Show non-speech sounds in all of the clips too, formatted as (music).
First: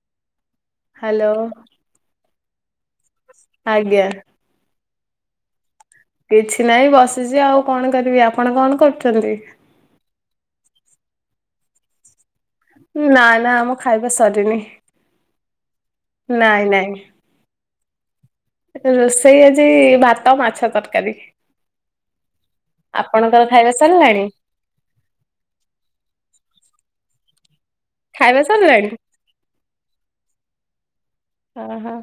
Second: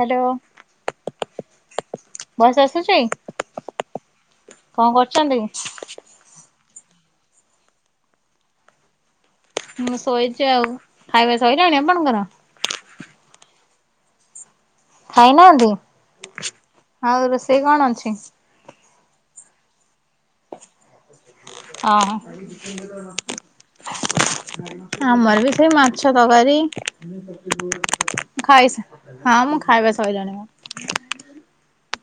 Hello hello voice ଆସୁଛି? ଆଜ୍ଞା। କଣ କରୁଛନ୍ତି? କିଛି ନାହିଁ ବସିଛି ଆଉ କଣ କରିବି ଆପଣ କଣ କରୁଛନ୍ତି? ମୁଁ ଶୋଇଛି ଆଉ ଖାଇବା ସଇଲାଣି ଆପଣଙ୍କର? ନାଁ ନାଁ ଆମ ଖାଇବା ସରିନି। ଖାଇ ନାହାଁନ୍ତି ନାଇଁ ନାଇଁ ଆଉ ରୋଷେଇ କଣ ଅଛି? ରୋଷେଇ ଆଜି ଭାତ ମାଛ ତରକାରୀ। ଅ ହଁ। ଆପଣଙ୍କର ଖାଇବା ସରିଲାଣି? ଆମର ବି ସେଇ ମାଛ ତକାରୀ ଖାଇବା ସାରିଲାଣି ସଇଲାଣି ମୋର। ଅ ହଁ।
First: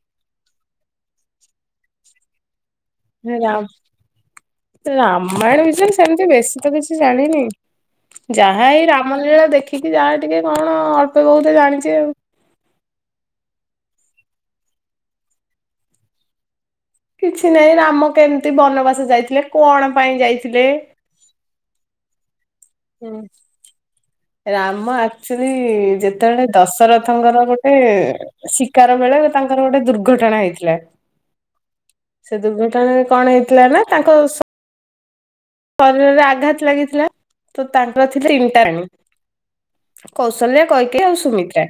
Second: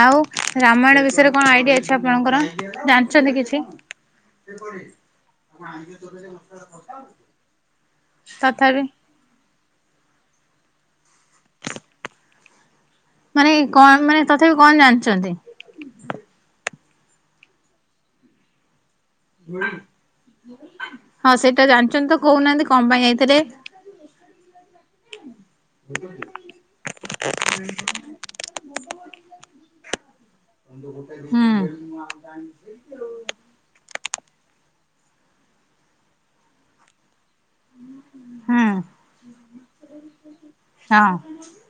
ଆଉ ରାମାୟଣ ବିଷୟରେ କଣ ଆଇଡିଆ ଅଛି ଆପଣଙ୍କର ଜା ରାମ ରାମାୟଣ ବିଷୟରେ ସେମିତି ବେଶୀ ତ କିଛି ଜାଣିନି ଯାହା ତଥାପି? ହେଇ ରାମ ଲୀଳା ଦେଖିକି ଯାହା ଟିକେ କଣ ଅଳ୍ପ ବହୁତେ ଜାଣିଚି ଆଉ। ମାନେ କଁ ମାନେ ତଥାପି କଣ ଜାଣିଛନ୍ତି? କିଛି ନାଇଁ ରାମ କେମିତି ବନବାସ ଯାଇଥିଲେ କଣ ପାଇଁ ଯାଇଥିଲେ। ହଁ ସେଇଟା ଜାଣିଛନ୍ତି ତ କହୁ ନାହାଁନ୍ତି କଣ ପାଇଁ ହୁଁ ଯାଇଥିଲେ? ରାମ ଆକ୍ଚ୍ଆଲି ଯେତେବେଳେ ଦଶରଥଙ୍କର ଗୋଟେ ଶିକାର ବେଳେ ତାଙ୍କର ଗୋଟେ ଦୁର୍ଘଟଣା ହେଇ ଥିଲା ହୁଁ ସେ ଦୁର୍ଘଟଣାରେ କଣ ହେଇଥିଲା ନା ତାଙ୍କ ସ ଶରୀରରେ ଆଘାତ ଲାଗିଥିଲା ତ ତାଙ୍କର ଥିଲେ ହୁଁ ଇନଟାରାଣୀ କୌଶଲ୍ୟା କୈକେୟୀ ହଁ ଆଉ ସୁମିତ୍ରା।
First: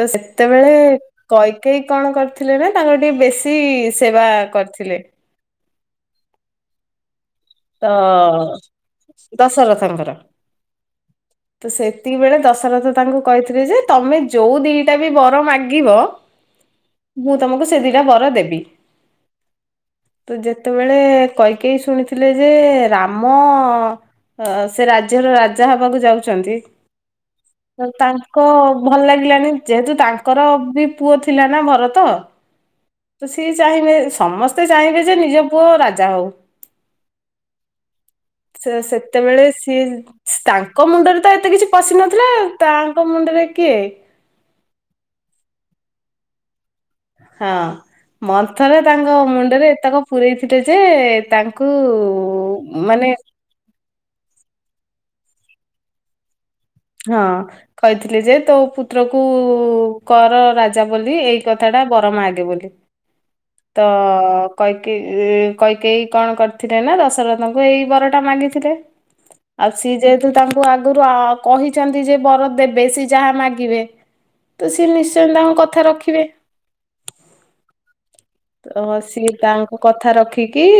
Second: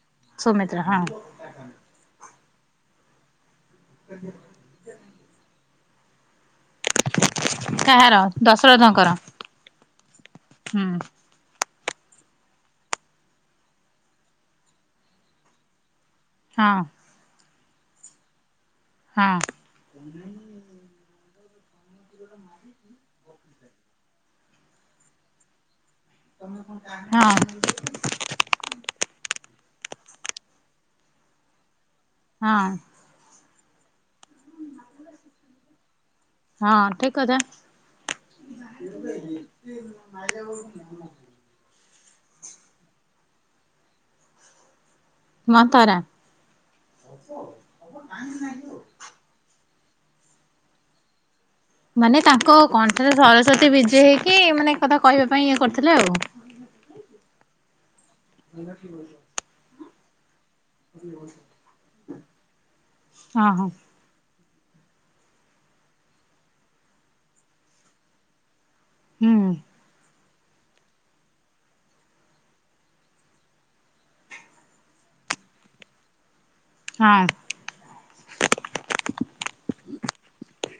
ତ ସେତେବେଳେ ସୁମିତ୍ରା ହଁ କୈକେୟୀ କଣ କରିଥିଲେ ନା ତାଙ୍କର ଟିକେ ବେଶୀ ସେବା କରିଥିଲେ। (inaudible) ତ କାହାର ଦଶରଥଙ୍କର ଦଶରଥଙ୍କର। ହୁଁ ତ ସେତିକିବେଳେ ଦଶରଥ ତାଙ୍କୁ କହିଥିଲେ ଯେ ତମେ ଯୋଉ ଦିଟା ବି ବର ମାଗିବ ହଁ। ମୁଁ ତୋମକୁ ସେ ଦିଟା ବର ଦେବି। ହଁ। ତ ଯେତେବେଳେ କୈକେୟୀ ଶୁଣିଥି ଥିଲେ ଯେ ରାମ ଅ, ସେ ରାଜ୍ୟର ରାଜା ହବାକୁ ଯାଉ ହଁ। ତ ତାଙ୍କ ଭଲ ଲାଗିଲାନି ଯେହେତୁ ତାଙ୍କର ବି ପୁଅ ଥିଲା ନା ଭରତ। ହଁ। ତ ସିଏ ଚାହିଁବେ, ସମସ୍ତେ ଚାହିଁବେ ଯେ ନିଜ ପୁଅ ରାଜା ହଉ। ହଁ ଠିକ କଥା। ସେ ସେତେବେଳେ ସିଏ ତାଙ୍କ ମୁଣ୍ଡରେ ତ ଏତେ କିଛି ପଶି ନଥିଲା ତାଙ୍କ ମୁଣ୍ଡରେ କିଏ ମନ୍ଥରା। ହଁ ମନ୍ଥରା ତାଙ୍କ ମୁଣ୍ଡରେ ଏତକ ପୂରଇଥିଲେ ଯେ, ତା ମାନେ ତାଙ୍କ କଣ୍ଠରେ ସରସ୍ଵତୀ ବିଜେ ହେଇକି ମାନେ ଏ କଥା କହିବା ପାଇଁ ଇଏ କରିଥିଲେ ଆଉ। ହଁ କହିଥିଲେ ଯେ ତୋ ପୁତ୍ର କୁ କର ରା ଜା ବୋଲି ଏଇ କଥା ଟା ବର ମାଗେ ବୋଲି। ହଁ, ହଁ। ତ କୈକେୟୀ ଇ, କୈକେୟୀ କଣ କରିଥିଲେ ନା ଦଶରଥଙ୍କୁ ଏଇ ବରଟା ମାଗିଥିଲେ। ହୁଁ। ଆଉ ସିଏ ଯେହେତୁ ତାଙ୍କୁ ଆଗୁରୁ ଅ, କହିଛନ୍ତି ଯେ ବର ଦେବେ ସିଏ ଯାହା ମାଗିବେ। ତ ସିଏ ନିଶ୍ଚୟ ତାଙ୍କ କଥା ରଖିବେ। ହଁ। ତ ସିଏ ତାଙ୍କ କଥା ରଖିକି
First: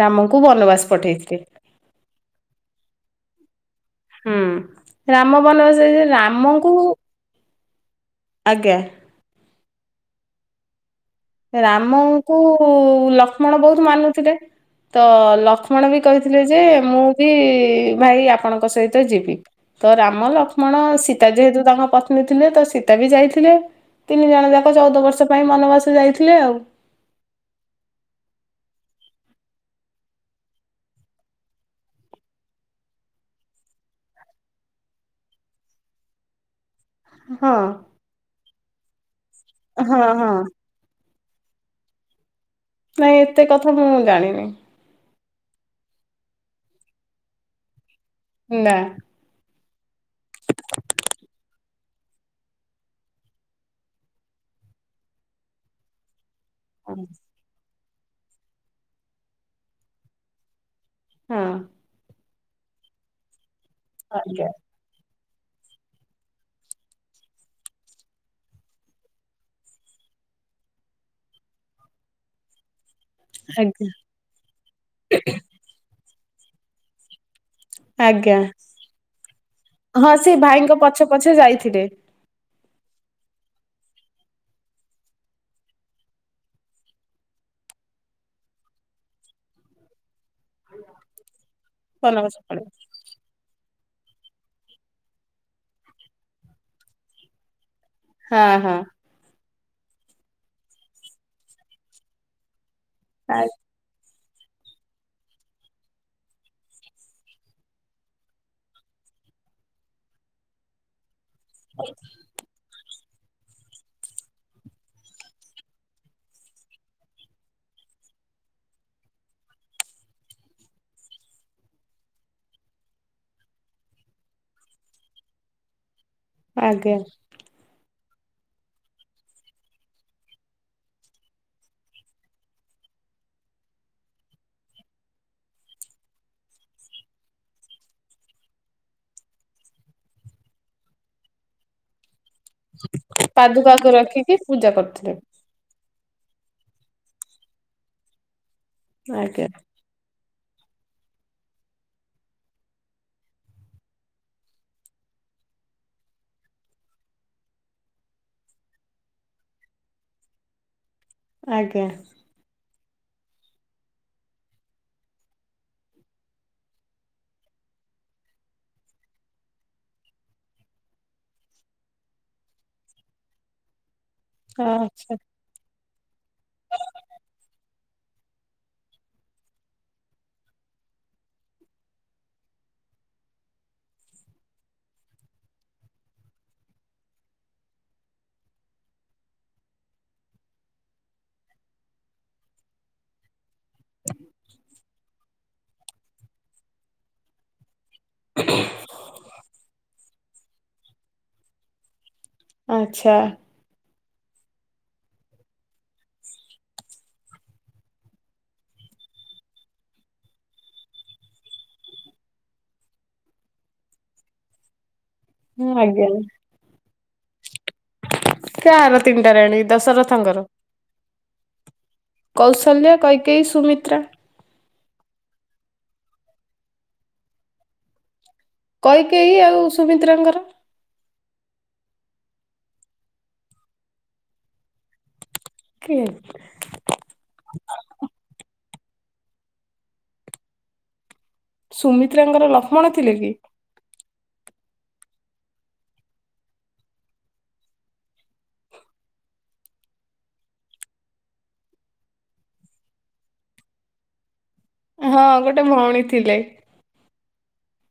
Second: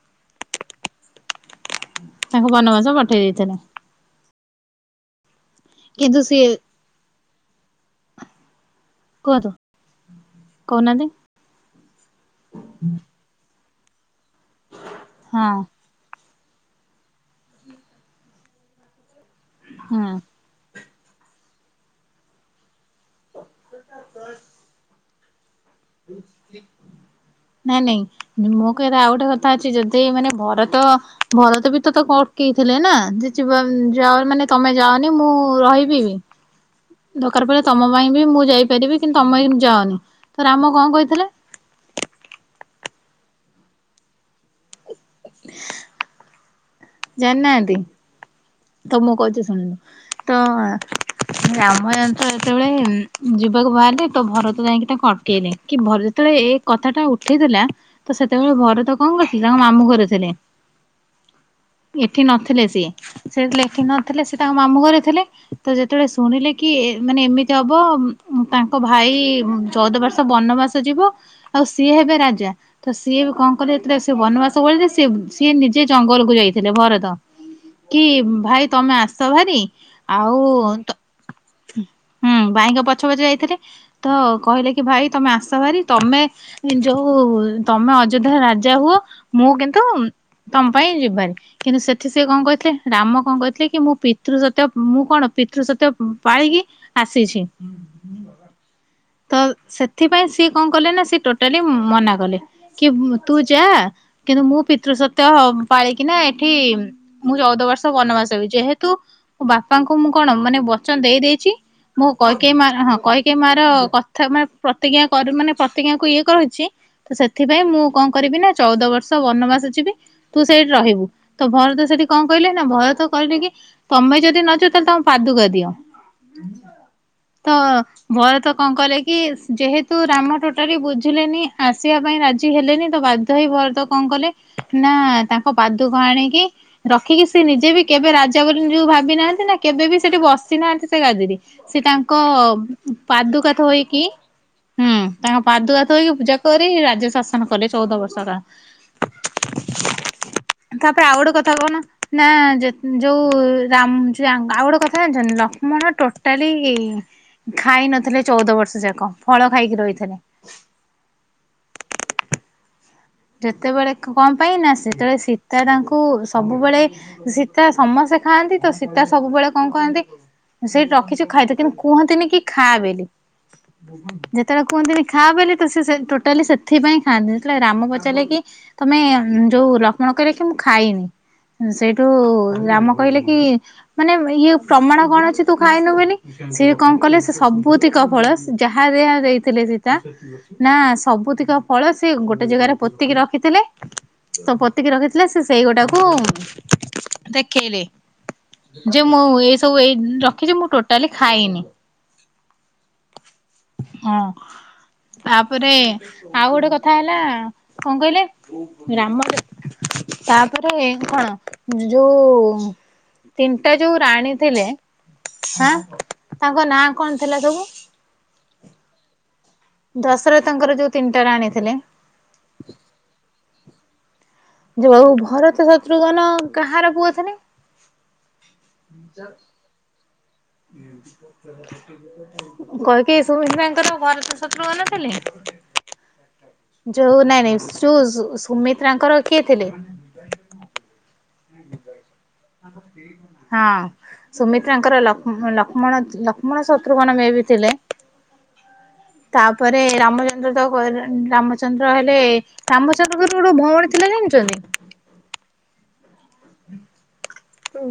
ରାମଙ୍କୁ ବନବାସ ପଠେଇଥିଲେ। ତାଙ୍କୁ ବନବାସ ପଠେଇ ଦେଇଥିଲା। ହୁଁ, ରାମ ବନବାସ ଯାଇଥିଲେ, କିନ୍ତୁ ସିଏ ରାମଙ୍କୁ ଆଜ୍ଞା। କୁହନ୍ତୁ, କହୁନାହାନ୍ତି। ରାମଙ୍କୁ ଲକ୍ଷ୍ମଣ ବହୁତ ମାନୁଥିଲେ, ତ ହଁ ଲକ୍ଷ୍ମଣ ବି କହିଥିଲେ ଯେ ମୁଁ ବି ଭାଇ ଆପଣଙ୍କ ସହିତ ଯିବି ତ ହୁଁ ରାମ ଲକ୍ କ୍ଷ୍ମଣ ସୀତା ଯେହେତୁ ତାଙ୍କ ପତ୍ନୀ ଥିଲେ ତ ସୀତା ବି ଯାଇଥିଲେ, ତିନି ଜଣ ଯାକ ଚଉଦ ବର୍ଷ ପାଇଁ ବନବାସ ଯା ନା ନାଇଁ ମୋ କହିବାର ଆଉ ଗୋଟେ କଥା ଅଛି ଯଦି ମାନେ ଭରତ ଭରତ ବି ତ ତାକୁ ଅଟ କି ଥିଲେ ନା ଯେ ଯିବା ଯାଅ ମାନେ ତୋମେ ଯାଅନି ମୁଁ ରହିବି ବି। ଦରକାର ହଁ। ପଡିଲେ ତୋମ ପାଇଁ ବି ମୁଁ ଯାଇପାରିବି କିନ୍ତୁ ତୋମେ ଯାଅନି, ହଁ ହଁ ତ ରାମ କଣ କହିଥିଲେ? ନାଇଁ ଏତେ କଥା ମୁଁ ଜାଣିନି। ଜାଣିନାହାନ୍ତି, ନା। ତ ମୁଁ କହୁଛି ଶୁଣନ୍ତୁ ତ ରାମ ଜାଣିଛ ଯେତେବେଳେ ଉଁ, ଯିବାକୁ ବାହାରିଲେ ତ ଭରତ ଯାଇକି ତାଙ୍କୁ ଅଟକେଇଲେ, କି ଭଲ ଯେତେଳେ କଥା ହଁ ଟା ଉଠିଥିଲା ତ ସେତେବେଳେ ଭରତ କଣ କରିଥିଲେ ତାଙ୍କ ମାମୁଁ ଘରେ ଥିଲେ। ଏଠି ନଥିଲେ ସିଏ, ସେ ଯେତେବେଳେ ଏଠି ନଥିଲେ ସିଏ ଆଜ୍ଞା ତାଙ୍କ ମାମୁଁ ଘରେ ଥିଲେ। ତ ଯେତେବେଳେ ଶୁଣିଲେ କି ଏ ମାନେ ଏମିତି ହବ ତାଙ୍କ ଉଁ, ଉଁ, ଭାଇ ଉଁ, ଚଉଦ ବର୍ଷ ବନବାସ ସ ଯିବ ଆଉ ସିଏ ହେବେ ରାଜା। ତ ସିଏ ବି କଣ କଲେ ଆଜ୍ଞା ଯେତେଳେ ସେ ବନବାସ ପଳେଇଥିଲେ ସିଏ ବୁ-ସିଏ ନିଜେ ଜଙ୍ଗଲକୁୁ ଯାଇଥିଲେ ଭରତ। କି ଆଜ୍ଞା। ଭାଇ ତମେ ଆସ ହାରି ହଁ ସେ ଆଉ ଭାଇଙ୍କ ତ ପଛେ ପଛେ ଯାଇଥିଲେ ହୁଁ ଭାଇଙ୍କ ପଛେ ପଛେ ଯାଇଥିଲେ ତ କହିଲେ କି ଭାଇ ତମେ ଆସ ହାରି ତମେ ଯୋଉ ତମେ ଅଯୋଧ୍ୟା ର ରାଜା ହୁଅ ମୁଁ କିନ୍ତୁ ତମ ପାଇଁ ଯିବିହାରି କିନ୍ତୁ ସେଠି ସେ ବନବାସ କଣ ପଳେଇ କହିଥିଲେ? ରାମ କଣ କହିଥିଲେ କି ମୁଁ ପିତୃ ସତ୍ୟ ମୁଁ କଣ ପିତୃ ସତ୍ୟ ପାଳିକି ଆସିଛି। ହଁ ହଁ। ତ ସେଥିପାଇଁ ସିଏ କଣ କଲେ, ନା ସିଏ ଟୋଟାଲି ମନା କଲେ କି ତୁ ଯା। କିନ୍ତୁ ମୁଁ ପିତୃ ସତ୍ୟ ପାଳିକିନା ଏଠି ମୁଁ ଚଉଦ ବର୍ଷ ବନବାସ ବିଜେ ଯେହେତୁ ମୁଁ ବାପାଙ୍କୁ ମୁଁ କଣ ମାନେ ବଚନ ଦେଇ ଦେଇଛି ମୁଁ କହି କେୟୀ ମା ହଁ କୈକେୟୀ ମାର କଥା ମାନେ ପ୍ରତିଜ୍ଞା କର ମାନେ ପ୍ରତିଜ୍ଞାକୁ ଇଏ କହିଛି ତ ସେଥିପାଇଁ ମୁଁ କଣ କରିବି ନା ଚଉଦ ବର୍ଷ ବନବାସ ଯିବି। ତୁ ସେଇଠି ରହିବୁ ତ ଭରତ ସେଠି କଣ କହିଲେ? ନା ଭରତ କହିଲେକି କି ତମେ ଯଦି ନ ଯାଅ ତାହେଲେ ତମ ପାଦୁକା ଦିଅ। ଆଜ୍ଞା। ତ ଭରତ କଣ କଲେ କି ଯେହେତୁ ରାମ ଟୋଟାଲି ବୁଝିଲେନି ଆସିବା ପାଇଁ ରାଜି ହେଲେନି ତ ବା ଭାଇ ଭରତ କଣ କଲେ ନା ତାଙ୍କ ପାଦୁକ ଆଣିକି ରଖିକି ସେ ନିଜେ ବି କେବେ ରାଜା ବୋଲି ଯୋଉ ଭାବି ନାହାନ୍ତି ନା କେବେ ବି ସେଠି ବସିନାହାନ୍ତି ସେ ଗାଦିରେ। ସେ ତାଙ୍କ ପାଦୁକା ପାଦୁକାକୁ ଥୋଇକି ରଖିକି ପୂଜା ହୁଁ କରୁଥିଲେ। ତାଙ୍କ ପାଦୁକା ଥୋଇକି ପୂଜା କରି ରାଜ୍ୟ ଶାସନ କଲେ ଚଉଦ ବର୍ଷ। ଆଜ୍ଞା। ତାପରେ ଆଉ ଗୋଟେ କଥା କହୁନ ନା ଯେ ଯୋଉ ରାମ ଆଉ ଗୋଟେ କଥା ଜାଣିଛ ନା ଲକ୍ଷ୍ମଣ ଟୋଟାଲି ଖାଇ ନଥିଲେ ଚଉଦ ବର୍ଷ ଯାକ ଫଳ ଖାଇକି ରହିଥିଲେ। ଆଜ୍ଞା। ଯେତେବେଳେ କଣ ପାଇଁ ନା ସେତେବେଳେ ସୀତା ତାଙ୍କୁ ସବୁବେଳେ ସୀତା ସମସ୍ତେ ଖାଆନ୍ତି ତ ସୀତା ସବୁବେଳେ କଣ କରନ୍ତି ସେଇଠି ରଖିଛୁ ଖାଇତା ତେ କିନ୍ତୁ କୁହନ୍ତିନି କି ଖାଆ ବୋଲି ବୋଲି। ଯେତେବେଳେ ଆ କୁହନ୍ତିନି ଖା ବୋଲି ତ ସେ ଟୋ ଟାଲି ସେଥିପାଇଁ ଖାଆନ୍ତିନି ଯେତେବେଳେ ରାମ ପଚାରିଲେ କି ତମେ ଯୋଉ ଲକ୍ଷ୍ମଣ କହିଲେ କି ମୁଁ ଖାଇନି। ସେଇଠୁ ରାମ କହିଲେ କି ମାନେ ଇଏ ପ୍ରମାଣ କଣ ଅଛି ତୁ ଖାଇନୁ ବୋଲି? ସିଏ କଣ କଲେ ସେ ସବୁତି କଫଳ ଯାହା ଯହା ଦେଇଥିଲେ ସୀତା ନା ସବୁତିକ ଫଳ ସେ ଗୋଟେ ଜାଗାରେ ପୋତିକି ରଖିଥିଲେ। ତୋ ପତିକି ରଖିଥିଲେ ସେ ସେଇ ଗୋଟାକୁ ଦେଖେଇଲେ ଯେ ମୁଁ ଏଇ ସବୁ ଏଇ ରଖିଛି ମୁଁ ଟୋଟାଲି ଖାଇନି। ଆଚ୍ଛା। ହଁ ତାପରେ ଆଉ ଗୋଟେ କଥା ହେଲା କଣ କହିଲେ ରାମ ରେ ତାପରେ କଣ ଯୋଉ ତିନିଟା ଯୋଉ ରାଣୀ ଥିଲେ ହାଁ ତାଙ୍କ ନାଁ କଣ ଥିଲା ସବୁ? କାର ତିନି ରାଣୀ? ଦଶରଥଙ୍କର ଯୋଉ ତିନିଟା ରାଣିଥିଲେ। କୌଶଲ୍ୟ କୈକେଇ ସୁମିତ୍ରା। ଯୋଉ ଭରତ ଶତ୍ରୁଘ୍ନ କାହାର ପୁଅ ଥିଲେ? କୈକେଇ ଆଉ ସୁମିତ୍ରାଙ୍କର। (inaudible) କୈକେଇ ସୁମିତ୍ରାଙ୍କର ଭରତ ଶତ୍ରୁଘନ ଥିଲେ। କିଏ? ଯୋଉ ନାଇଁ ନାଇଁ ସୁ ସୁମିତ୍ରାଙ୍କର କିଏ ଥିଲେ? ସୁମିତ୍ରାଙ୍କର ଲକ୍ଷ୍ମଣ ଥିଲେ କି? ହଁ। ସୁମିତ୍ରାଙ୍କର ଲକ୍ଷ୍ମମଣ ଲକ୍ଷ୍ମଣ ଶତ୍ରୁଘ୍ନ ମେ ବି ଥିଲେ। ତାପରେ ରାମଚନ୍ଦ୍ର ତ ରାମଚନ୍ଦ୍ର ହେଲେ। ରାମଚନ୍ଦ୍ରଙ୍କର ଗୋଟେ ଭଉଣୀ ଥିଲା ଜାଣିଛନ୍ତି। ହଁ ଗୋଟେ ଭଉଣୀ ଥିଲେ।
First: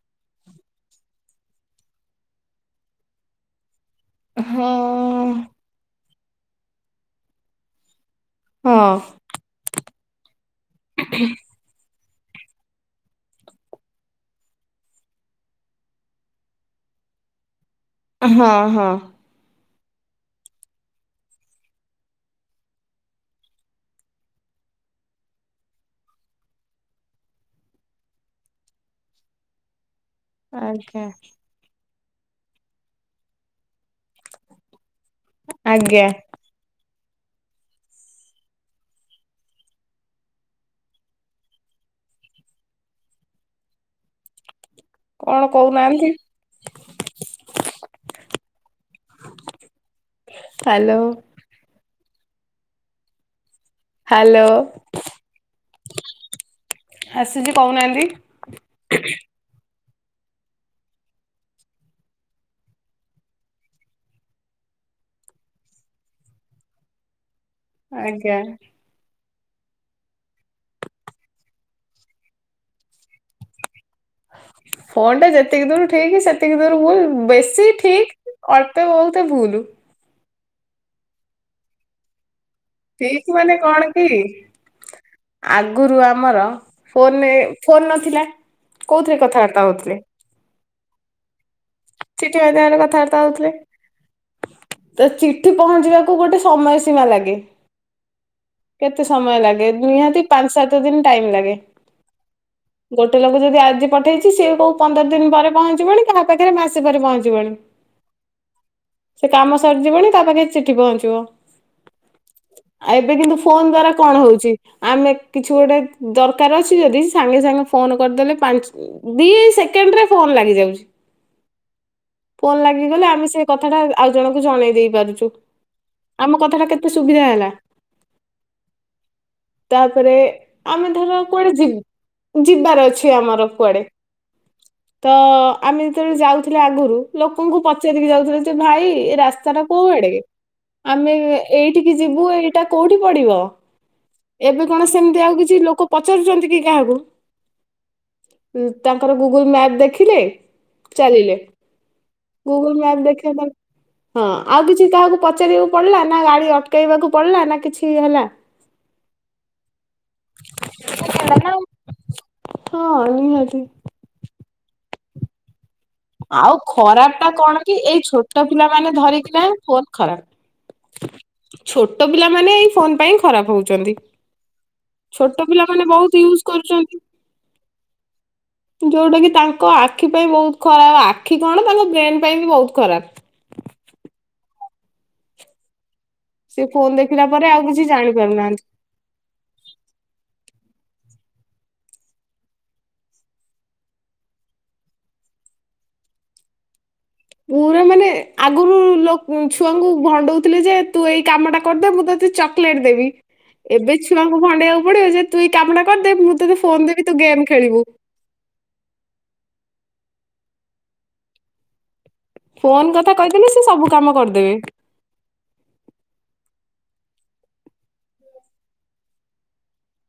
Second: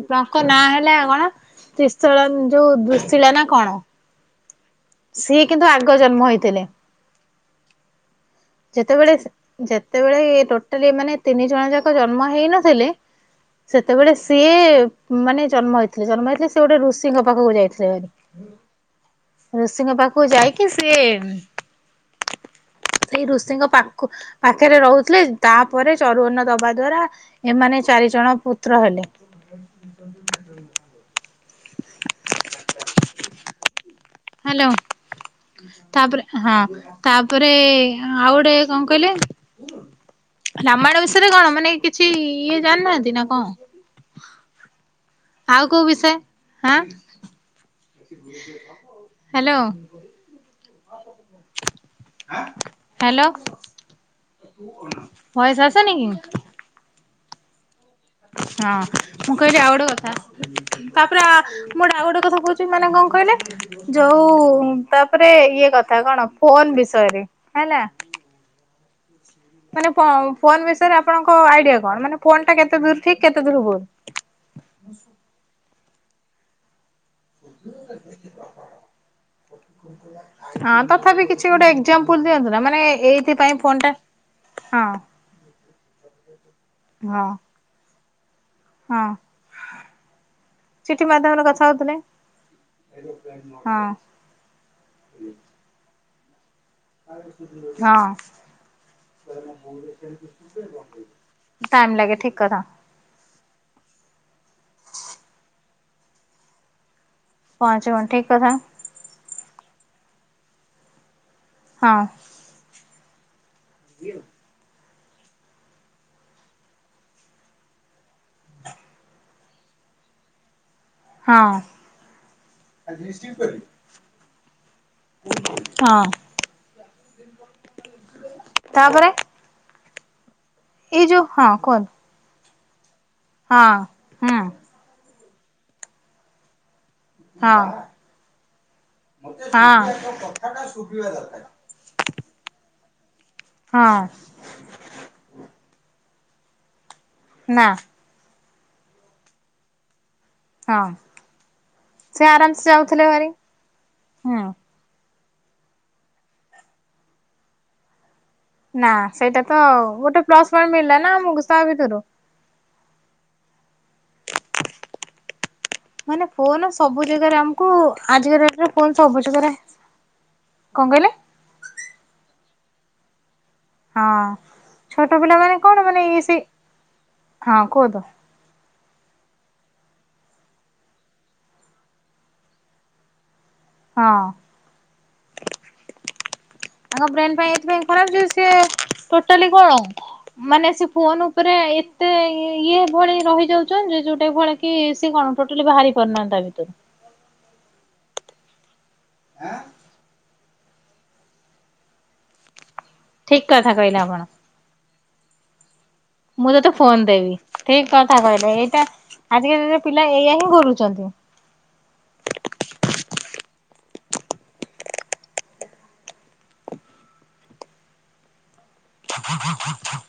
ତାଙ୍କ ନାଁ ହେଲା କଣ ତ୍ରିସଅଳା ଯୋଉ ଦୁଃଶୀଳା ନା କଣ? ହଁ। ସିଏ କିନ୍ତୁ ଆଗ ଜନ୍ମ ହେଇଥିଲେ। ହଁ ଯେତେବେଳେ ଯେତେବେଳେ ଟୋଟାଲି ମାନେ ତିନି ଜଣ ଯା ଜନ୍ମ ହେଇନଥିଲେ। ସେତେବେଳେ ସିଏ ମାନେ ଜନ୍ମ ହେଇଥିଲେ ଜନ୍ମ ହେଇଥିଲେ ସେ ଗୋଟେ ଋଷିଙ୍କ ପାଖକୁ ଯାଇଥିଲେ। ହଁ ହଁ। ଋଷିଙ୍କ ପାଖକୁ ଯାଇକି ସିଏ ସେଇ ଋଷିଙ୍କ ପାଖ ପାଖରେ ରହୁଥିଲେ ତାପରେ ଚରୁବନ ଦବା ଦ୍ଵାରା ଏମାନେ ଚାରି ଜଣ ପୁତ୍ର ହେଲେ। ଆଜ୍ଞା। ହ୍ୟାଲୋ ଆଜ୍ଞା ତାପରେ। ହଁ। ତାପରେ ଆଉ ଗୋଟେ କଣ କହିଲେ? ରାମାୟଣ ବିଷୟରେ କଣ ମାନେ କିଛି ଇଏ ଜାଣିନାହାନ୍ତି ନା କଣ? କଣ ଆଉ କୋଉ ବିଷୟ କହୁନାହାନ୍ତି। ହାଁ hello. Hello. Hello hello voice ଆସୁନି କି। ଆସିଛି କହୁନାହାନ୍ତି। ହଁ। ମୁଁ କହିଲି ଆଉ ଗୋଟେ କଥା ତାପରେ ମୋ ଡା ଆଉ ଗୋଟେ କଥା କହୁଛି ମାନେ କଣ କହିଲେ? ଯୋଉ ତାପରେ ଇଏ କଥା କଣ ଫୋନ ବିଷୟରେ ହେଲା ଆଜ୍ଞା। ମାନେ ଫୋନ୍ ବିଷୟରେ ଆପଣଙ୍କ ଆଇଡିଆ କଣ ମାନେ ଫୋନ୍ ଟା କେତେ ଦୂର ଠିକ କେତେ ଦୂର ଭୁଲ। ଫୋନ୍ ଟା ଯେତିକି ଦୂର ଠିକ୍ ସେତିକି ଦୂର ହୁ ବେଶୀ ଠିକ ଅଳ୍ପେ ବହୁତ ଭୁଲ। ହଁ ତଥାପି କିଛି ଗୋଟେ। ଏକ୍ସାମ୍ପ୍ଲ ଦିଅନ୍ତୁ ନା ମାନେ ଠିକ୍ ମାନେ ଏଇଥିପାଇଁ ଫୋନ କଣ ଟା କି ହଁ। ଆଗରୁ ଆମର ହଁ ଫୋନ ଫୋନ ନଥିଲା ହଁ କୋଉଥିରେ କଥାବାର୍ତ୍ତା ହଉଥିଲେ। ଚିଠି ମାଧ୍ୟମରେ କଥା ହଉଥିଲେ। ଚିଠି ମାଧ୍ୟମରେ କଥାବାର୍ତ୍ତା ହଉଥିଲେ ହଁ ତ ଚିଠି ପହଞ୍ଚିବାକୁ ଗୋଟେ ସମୟସୀମା। ହଁ। କେତେ ସମୟ ଲାଗେ ନିହାତି ପାଞ୍ଚ ସାତ ଦିନ ଟାଇମ ଲାଗେ। ଟାଇମ ଲାଗେ ଠିକ କଥା ଗୋଟେ କଲେ ଯଦି ଆଜି ପଠେଇଛି ସିଏ କୋଉ ପନ୍ଦର ଦିନ ପରେ ପହଞ୍ଚିବନଣି କାହା ପାଖରେ ମାସେ ସେ ପହଞ୍ଚିବନି ପହଞ୍ଚିବନି ଠିକ କଥା ସେ କାମ ସରିଯିବଣି ତା ପାଖରେ ଚିଠି ପହଞ୍ଚିବ। ହଁ। ଆ ଏବେ କିନ୍ତୁ ଫୋନ ଦ୍ଵାରା କଣ ହଉଛି? ଆମେ କିଛି ଗୋଟେ ଦରକାର ଅଛି ଯଦି ସାଙ୍ଗେ ସାଙ୍ଗେ ଫୋନ କରିଦେଲେ ପାଞ୍ଚ ଦି ସେକେଣ୍ଡ ରେ ଫୋନ୍ ଲାଗିଯାଉଛି। ହଁ। ଫୋନ୍ ଲାଗିଗଲେ ଆମେ ସେ କଥା ଟା ଆଉ ଜଣଙ୍କୁ ଜଣେଇ ଦେଇ ପାରୁଛୁ। ହଁ ଆମ କଥା ଟା କେତେ ସୁବିଧା ହେଲା। ତାପରେ? ତାପରେ ଆମେ ଏଇ ଧର ଯୋଉ ହଁ କୁଆଡେ ଯି କୁହନ୍ତୁ ଯିବାର ଅଛି ଫେ ଆମର ହଁ କୁଆଡେ ହୁଁ ତ ଆମେ ଯେତେବେଳେ ଯାଉଥିଲେ ଆଗରୁ ଲୋକଙ୍କୁ ହଁ ପଚାରିକି ଯାଉଥିଲେ ଯେ ଭାଇ ଏ ରାସ୍ତା ଟା ହଁ କୋଉଆଡେ ଆମେ ଏଇ ଏଠିକି ଯିବୁ ଏଇଟା କୋଉଠି ପଡିବ? ହଁ। ଏବେ କଣ ସେମିତି ଆଉ କିଛି ଲୋକ ପଚାରୁଛନ୍ତି କି କାହାକୁ? ନା। ତାଙ୍କର ଗୁଗୁଲ ମ୍ୟାପ ଦେଖିଲେ ହଁ ଚାଲିଲେ। ସେ ଆରାମସେ ଗୁଗଲ ମ୍ୟାପ ଯାଉଥିଲେ ଭାରି ଦେଖିବା ଦର୍ ହୁଁ ହଁ କିଛି କାହାକୁ ପଚାରିବାକୁ ପଡିଲା ନା ଗାଡି ଅଟକେଇବାକୁ ପଡିଲା ନା କିଛି ହେଲା। ନା ସେଇଟା ତ ଗୋଟେ ପ୍ଲସ୍ ପଏଣ୍ଟ ମିଳିଲା ନା ଆମକୁ ତା ଭିତରୁ। ହଁ ନିହାତି। ମାନେ ଆଉ ଫୋନ ସବୁ ଖରାପ ଟା ଜାଗାରେ କଣ ଆମକୁ କି ଏଇ ଛୋଟ ଆଜିକା ଡେଟ୍ଟରେ ପିଲାମାନେ ଫୋନ ସବୁ ଧରିକିନା ଜାଗାରେ। ଫୋନ ଖରାପ। କଣ କହିଲେ? ଛୋଟ ପିଲାମାନେ ଏଇ ଫୋନ ପାଇଁ ଖରାପ ହଉଛି। ହଁ ଛୋଟ କଣ ପିଲାମାନେ ମାନେ ଇଏ ବହୁତ ସେ ୟୁଜ କରୁଛନ୍ତି। ହଁ କୁହନ୍ତୁ। ଯଉଟା କିି ତାଙ୍କ ଆଖି ପାଇଁ ବହୁତ ଖରାପ ଆଖି କଣ ତାଙ୍କ ବ୍ରେନ ପାଇଁ ବି ବହୁତ ଖରାପ। ହଁ। ସେ ଫୋନ ତାଙ୍କ ଦେଖିଲା ବ୍ରେନ ପରେ ପାଇଁ ଆଉ କିଛି ଏଥିପାଇଁ ଜାଣି ଖରାପ ଯେ ସି ପାରୁନାହାନ୍ତି। ଟୋଟାଲି କଣ। ମାନେ ସେ ଫୋନ ଉପରେ ଏତେ ଇଏ ଭଳି ରହି ଯାଉଛନ୍ତି ଯେ ଯୋଉଟା ଭଳି। କି ସେ କଣ ଟୋଟାଲି ବାହାରି ପାରୁନାହାନ୍ତି ତା ଭିତରୁ। ପୁରା ମାନେ ଆଗରୁ ଲ ଛୁଆଙ୍କୁ ଭଣ୍ଡଉଥିଲେ ଯେ ତୁ ଏଇ କାମ ଟା କରିଦେ ମୁଁ ତତେ ଚକ୍। ଚକଲଟେ ଦେବି। ଠିକ କଥା ଏବେ କହିଲେ ଆପଣ ଛୁଆଙ୍କୁ ଭଣ୍ଡେଇବାକୁ ପଡିବ ଯେ ତୁ ଏ କାମ ଟା କରିଦେ ମୁଁ ତୋତେ ଫୋନ ଦେବି ତୁ ଗେମ୍ ଖେଳିବୁ। କଥା କହିଲେ ଏଇଟା ଆଜିକାଲିର ପିଲା ଏଇଆ ହିଁ କରୁଛନ୍ତି। ଫୋନ କଥା କହିଥିଲେ ସେ ସବୁ କାମ କରିଦେବେ। ।